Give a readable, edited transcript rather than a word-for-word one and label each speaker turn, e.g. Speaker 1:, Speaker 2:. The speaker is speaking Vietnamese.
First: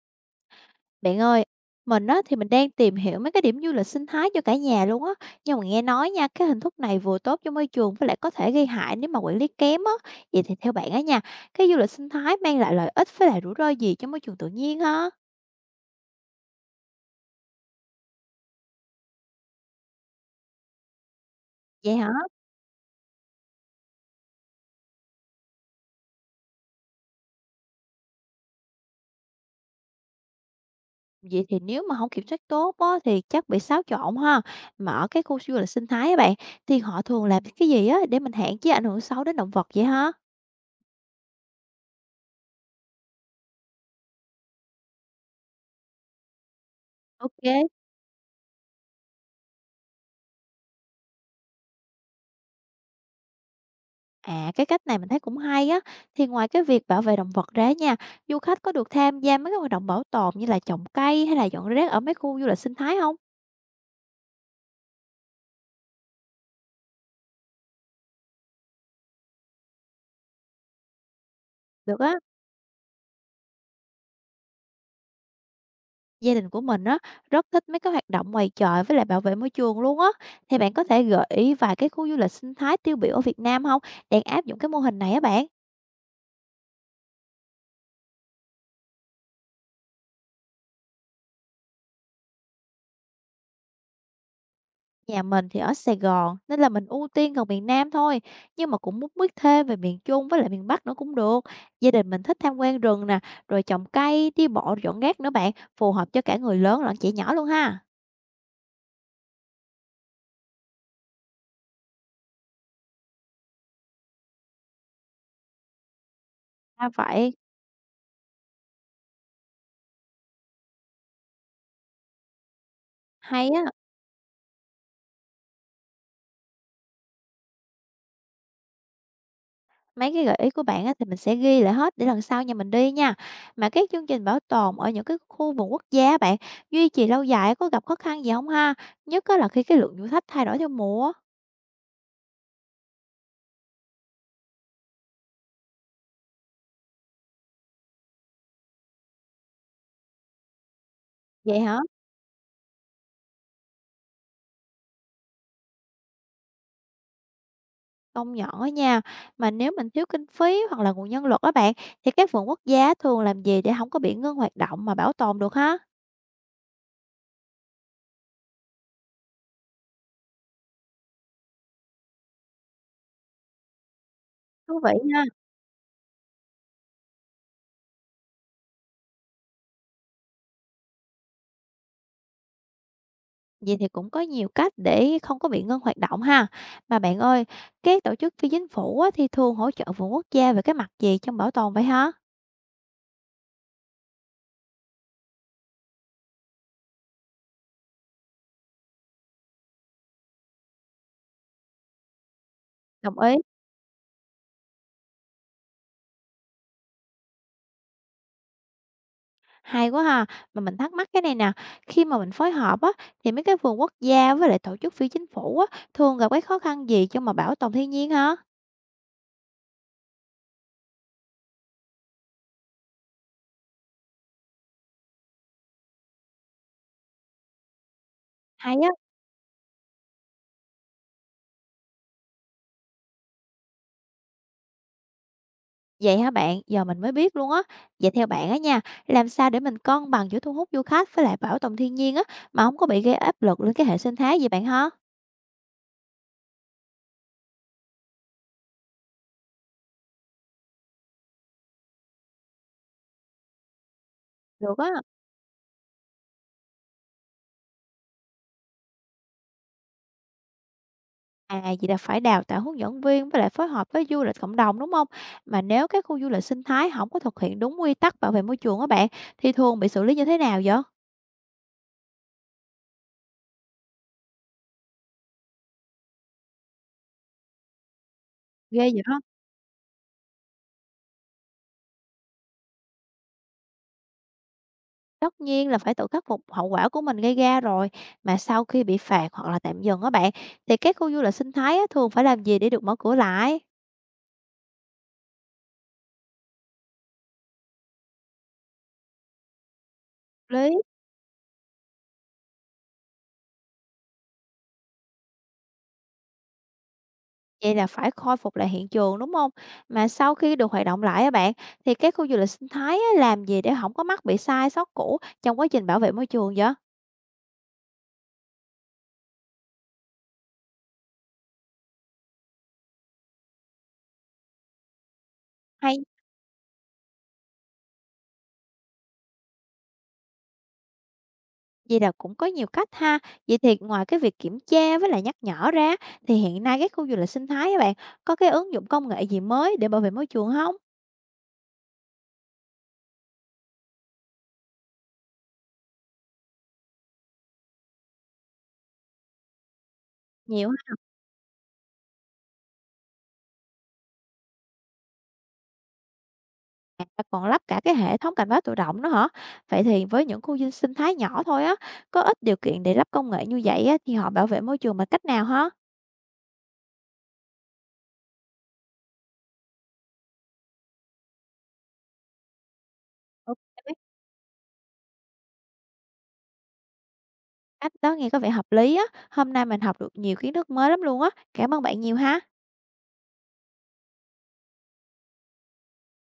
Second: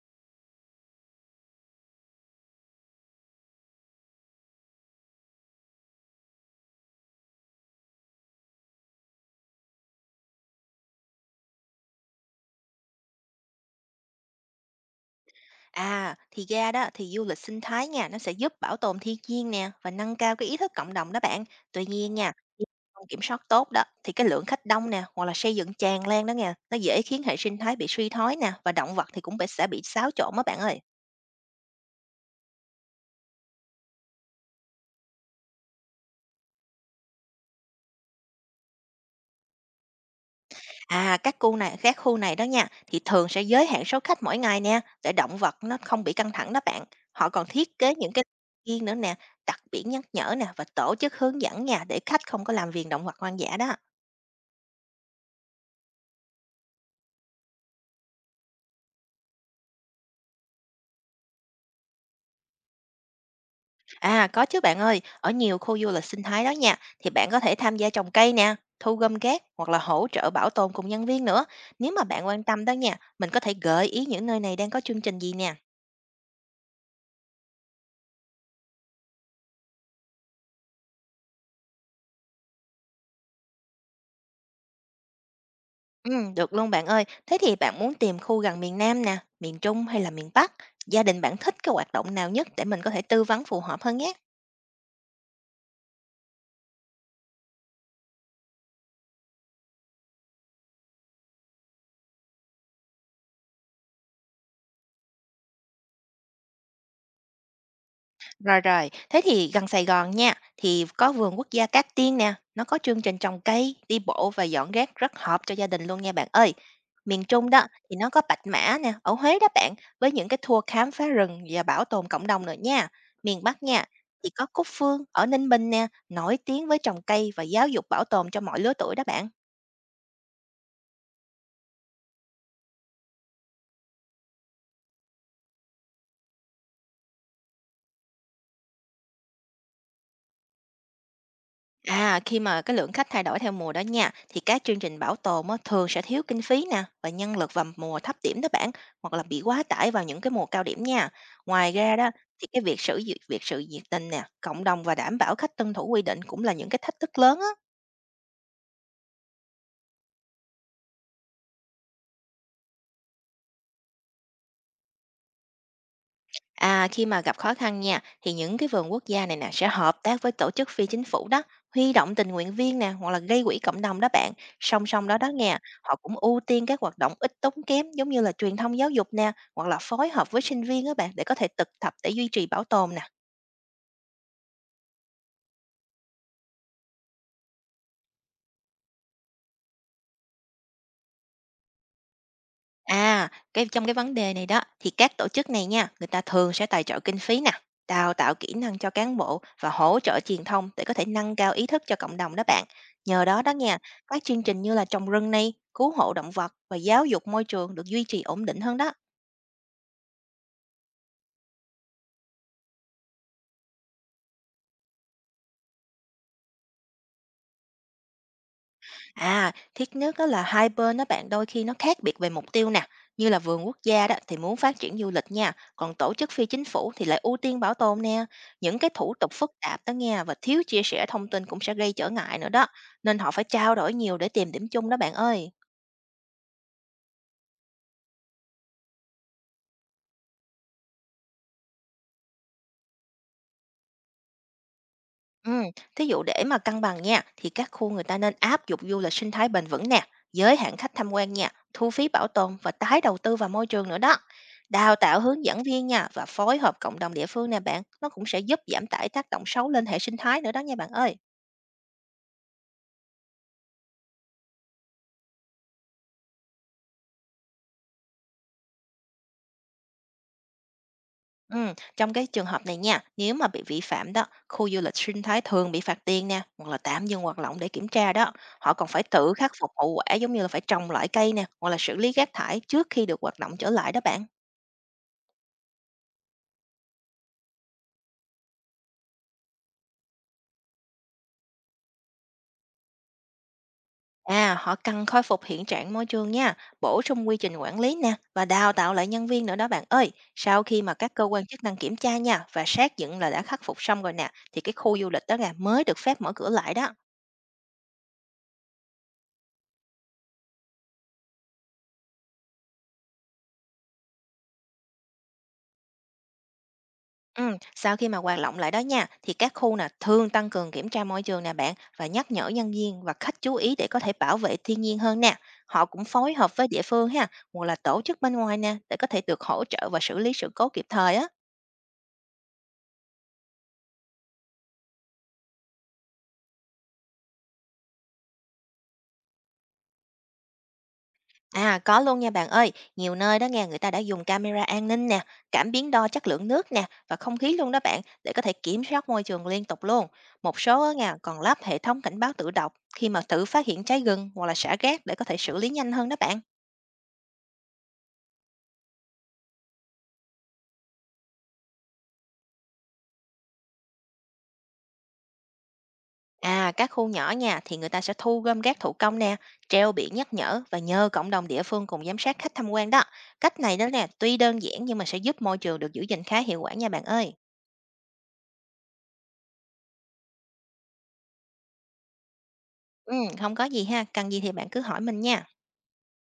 Speaker 1: Bạn ơi, mình á thì mình đang tìm hiểu mấy cái điểm du lịch sinh thái cho cả nhà luôn á, nhưng mà nghe nói nha, cái hình thức này vừa tốt cho môi trường với lại có thể gây hại nếu mà quản lý kém á. Vậy thì theo bạn á nha, cái du lịch sinh thái mang lại lợi ích với lại rủi ro gì cho môi trường tự nhiên ha?
Speaker 2: À, thì ra đó thì du lịch sinh thái nha, nó sẽ giúp bảo tồn thiên nhiên nè và nâng cao cái ý thức cộng đồng đó bạn. Tuy
Speaker 1: Vậy hả?
Speaker 2: nhiên nha, nếu không kiểm soát tốt đó thì cái lượng khách đông nè hoặc là xây dựng tràn lan đó nha, nó dễ khiến hệ sinh thái bị suy thoái nè và động vật thì cũng bị sẽ bị xáo trộn đó bạn ơi.
Speaker 1: Vậy thì nếu mà không kiểm soát tốt á thì chắc bị xáo trộn ha. Mà ở cái khu du lịch sinh thái á bạn thì họ thường làm cái gì á để mình hạn chế ảnh hưởng xấu đến động vật vậy ha?
Speaker 2: À, các khu này đó nha thì thường sẽ giới hạn số khách mỗi ngày nè để động vật nó không bị căng thẳng đó bạn. Họ còn
Speaker 1: Ok.
Speaker 2: thiết kế những cái riêng nữa nè, đặt biển nhắc nhở nè và tổ chức hướng dẫn nha để khách không có làm phiền động vật hoang dã đó.
Speaker 1: À, cái cách này mình thấy cũng hay á. Thì ngoài cái việc bảo vệ động vật ra nha, du khách có được tham gia mấy cái hoạt động bảo tồn như là trồng cây hay là dọn rác ở mấy khu du lịch sinh thái không?
Speaker 2: À, có chứ bạn ơi, ở nhiều khu du lịch sinh thái đó nha, thì bạn có thể tham gia trồng cây nè, thu gom rác hoặc là hỗ trợ bảo tồn cùng nhân viên nữa. Nếu
Speaker 1: Được
Speaker 2: mà
Speaker 1: á,
Speaker 2: bạn quan tâm đó nha, mình có thể gợi ý những nơi này đang có chương trình gì nè.
Speaker 1: gia đình của mình á rất thích mấy cái hoạt động ngoài trời với lại bảo vệ môi trường luôn á. Thì bạn có thể gợi ý vài cái khu du lịch sinh thái tiêu biểu ở Việt Nam không? Đang áp dụng cái mô hình này á bạn.
Speaker 2: Ừ, được luôn bạn ơi. Thế thì bạn muốn tìm khu gần miền Nam nè, miền Trung hay là miền Bắc? Gia đình bạn thích cái hoạt động nào nhất để mình có thể tư vấn phù hợp hơn nhé.
Speaker 1: Nhà mình thì ở Sài Gòn nên là mình ưu tiên gần miền Nam thôi, nhưng mà cũng muốn biết thêm về miền Trung với lại miền Bắc nữa cũng được. Gia đình mình thích tham quan rừng nè, rồi trồng cây, đi bộ, dọn rác nữa bạn, phù hợp cho cả người lớn lẫn trẻ nhỏ luôn ha.
Speaker 2: Rồi, rồi. Thế thì gần Sài Gòn nha, thì có vườn quốc gia Cát Tiên nè, nó có chương trình trồng cây, đi bộ và dọn rác rất hợp cho gia đình luôn nha bạn ơi.
Speaker 1: À
Speaker 2: Miền
Speaker 1: vậy,
Speaker 2: Trung đó thì nó có Bạch Mã nè, ở Huế đó bạn, với những cái tour khám phá rừng và bảo tồn cộng đồng nữa nha. Miền
Speaker 1: hay
Speaker 2: Bắc
Speaker 1: á,
Speaker 2: nha, thì có Cúc Phương ở Ninh Bình nè, nổi tiếng với trồng cây và giáo dục bảo tồn cho mọi lứa tuổi đó bạn.
Speaker 1: mấy cái gợi ý của bạn á thì mình sẽ ghi lại hết để lần sau nhà mình đi nha. Mà cái chương trình bảo tồn ở những cái khu vườn quốc gia á bạn, duy trì lâu dài có gặp khó khăn gì không ha? Nhất á là khi cái lượng thử thách thay đổi theo mùa.
Speaker 2: À, khi mà cái lượng khách thay đổi theo mùa đó nha, thì các chương trình bảo tồn á, thường sẽ thiếu kinh phí nè và nhân lực vào mùa thấp điểm đó bạn, hoặc là bị quá tải vào những cái mùa cao điểm nha.
Speaker 1: Vậy
Speaker 2: Ngoài
Speaker 1: hả?
Speaker 2: ra đó thì cái việc sự nhiệt tình nè, cộng đồng và đảm bảo khách tuân thủ quy định cũng là những cái thách thức lớn á.
Speaker 1: Công nhận á nha, mà nếu mình thiếu kinh phí hoặc là nguồn nhân lực á bạn, thì các vườn quốc gia thường làm gì để không có bị ngưng hoạt động mà bảo tồn được ha?
Speaker 2: À, khi mà gặp khó khăn nha, thì những cái vườn quốc gia này nè sẽ hợp tác với tổ chức phi chính phủ đó, huy động tình nguyện viên nè, hoặc là gây quỹ cộng đồng đó bạn.
Speaker 1: Thú
Speaker 2: Song
Speaker 1: vị
Speaker 2: song đó
Speaker 1: ha.
Speaker 2: đó nghe, họ cũng ưu tiên các hoạt động ít tốn kém giống như là truyền thông giáo dục nè, hoặc là phối hợp với sinh viên đó bạn để có thể thực tập để duy trì bảo tồn nè.
Speaker 1: Vậy thì cũng có nhiều cách để không có bị ngưng hoạt động ha. Mà bạn ơi, các tổ chức phi chính phủ á, thì thường hỗ trợ vườn quốc gia về cái mặt gì trong bảo tồn vậy hả?
Speaker 2: À, trong cái vấn đề này đó thì các tổ chức này nha, người ta thường sẽ tài trợ kinh phí nè, đào tạo kỹ năng cho cán bộ và hỗ trợ truyền thông để có thể nâng cao ý thức cho cộng đồng đó bạn.
Speaker 1: Đồng
Speaker 2: Nhờ
Speaker 1: ý,
Speaker 2: đó đó nha, các chương trình như là trồng rừng này, cứu hộ động vật và giáo dục môi trường được duy trì ổn định hơn đó.
Speaker 1: hay quá ha. Mà mình thắc mắc cái này nè, khi mà mình phối hợp á, thì mấy cái vườn quốc gia với lại tổ chức phi chính phủ á, thường gặp cái khó khăn gì trong bảo tồn thiên nhiên hả?
Speaker 2: À, thiết nước đó là hai bên đó bạn đôi khi nó khác biệt về mục tiêu nè. Như là vườn quốc gia đó thì muốn phát triển du lịch nha, còn tổ chức phi chính phủ thì lại ưu tiên bảo tồn nè. Những
Speaker 1: Hay
Speaker 2: cái
Speaker 1: á.
Speaker 2: thủ tục phức tạp đó nghe và thiếu chia sẻ thông tin cũng sẽ gây trở ngại nữa đó. Nên họ phải trao đổi nhiều để tìm điểm chung đó bạn ơi.
Speaker 1: Vậy hả bạn? Giờ mình mới biết luôn á. Vậy theo bạn á nha, làm sao để mình cân bằng giữa thu hút du khách với lại bảo tồn thiên nhiên á mà không có bị gây áp lực lên cái hệ sinh thái vậy bạn hả?
Speaker 2: Ừm, Thí dụ để mà cân bằng nha, thì các khu người ta nên áp dụng du lịch sinh thái bền vững nè, giới hạn khách tham quan nha, thu phí bảo tồn và tái đầu tư vào môi trường nữa đó.
Speaker 1: Được á.
Speaker 2: Đào tạo hướng dẫn viên nha và phối hợp cộng đồng địa phương nè bạn, nó cũng sẽ giúp giảm tải tác động xấu lên hệ sinh thái nữa đó nha bạn ơi.
Speaker 1: À vậy là phải đào tạo hướng dẫn viên với lại phối hợp với du lịch cộng đồng đúng không? Mà nếu các khu du lịch sinh thái không có thực hiện đúng quy tắc bảo vệ môi trường á bạn thì thường bị xử lý như thế nào vậy?
Speaker 2: Trong cái trường hợp này nha, nếu mà bị vi phạm đó, khu du lịch sinh thái thường bị phạt tiền nè, hoặc là tạm dừng hoạt động để kiểm tra đó. Họ
Speaker 1: Ghê
Speaker 2: còn
Speaker 1: vậy
Speaker 2: phải
Speaker 1: đó.
Speaker 2: tự khắc phục hậu quả giống như là phải trồng lại cây nè, hoặc là xử lý rác thải trước khi được hoạt động trở lại đó bạn.
Speaker 1: Tất nhiên là phải tự khắc phục hậu quả của mình gây ra rồi. Mà sau khi bị phạt hoặc là tạm dừng á bạn thì các khu du lịch sinh thái á, thường phải làm gì để được mở cửa lại?
Speaker 2: À, họ cần khôi phục hiện trạng môi trường nha, bổ sung quy trình quản lý nè và đào tạo lại nhân viên nữa đó bạn ơi. Sau khi
Speaker 1: Lý
Speaker 2: mà các cơ quan chức năng kiểm tra nha và xác nhận là đã khắc phục xong rồi nè, thì cái khu du lịch đó là mới được phép mở cửa lại đó.
Speaker 1: Vậy là phải khôi phục lại hiện trường, đúng không? Mà sau khi được hoạt động lại á bạn, thì các khu du lịch sinh thái á làm gì để không có bị sai sót cũ trong quá trình bảo vệ môi trường vậy?
Speaker 2: Ừ, sau khi mà hoạt động lại đó nha, thì các khu nè thường tăng cường kiểm tra môi trường nè bạn và nhắc nhở nhân viên và khách chú ý để có thể bảo vệ thiên nhiên hơn nè. Họ
Speaker 1: Hay,
Speaker 2: cũng phối hợp với địa phương ha, hoặc là tổ chức bên ngoài nè để có thể được hỗ trợ và xử lý sự cố kịp thời á.
Speaker 1: vậy là cũng có nhiều cách ha. Vậy thì ngoài cái việc kiểm tra với lại nhắc nhở ra, thì hiện nay các khu du lịch sinh thái á bạn, có cái ứng dụng công nghệ gì mới để bảo vệ môi trường không?
Speaker 2: À có luôn nha bạn ơi, nhiều nơi đó nghe người ta đã dùng camera an ninh nè, cảm biến đo chất lượng nước nè và không khí luôn đó bạn để có thể kiểm soát môi trường liên tục luôn. Một
Speaker 1: Nhiều
Speaker 2: số á
Speaker 1: ha,
Speaker 2: nha còn lắp hệ thống cảnh báo tự động khi mà tự phát hiện cháy rừng hoặc là xả rác để có thể xử lý nhanh hơn đó bạn.
Speaker 1: à, còn lắp cả cái hệ thống cảnh báo tự động nữa hả? Vậy thì với những khu dinh sinh thái nhỏ thôi á, có ít điều kiện để lắp công nghệ như vậy á, thì họ bảo vệ môi trường bằng cách nào
Speaker 2: À, các khu nhỏ nha thì người ta sẽ thu gom rác thủ công nè, treo biển nhắc nhở và nhờ cộng đồng địa phương cùng giám sát khách tham quan đó. Cách này đó
Speaker 1: ha?
Speaker 2: nè, tuy đơn giản nhưng mà sẽ giúp môi trường được giữ gìn khá hiệu quả nha bạn ơi.
Speaker 1: Cách đó nghe có vẻ hợp lý á, hôm nay mình học được nhiều kiến thức mới lắm luôn á. Cảm ơn bạn nhiều ha.
Speaker 2: Ừ, không có gì ha, cần gì thì bạn cứ hỏi mình nha.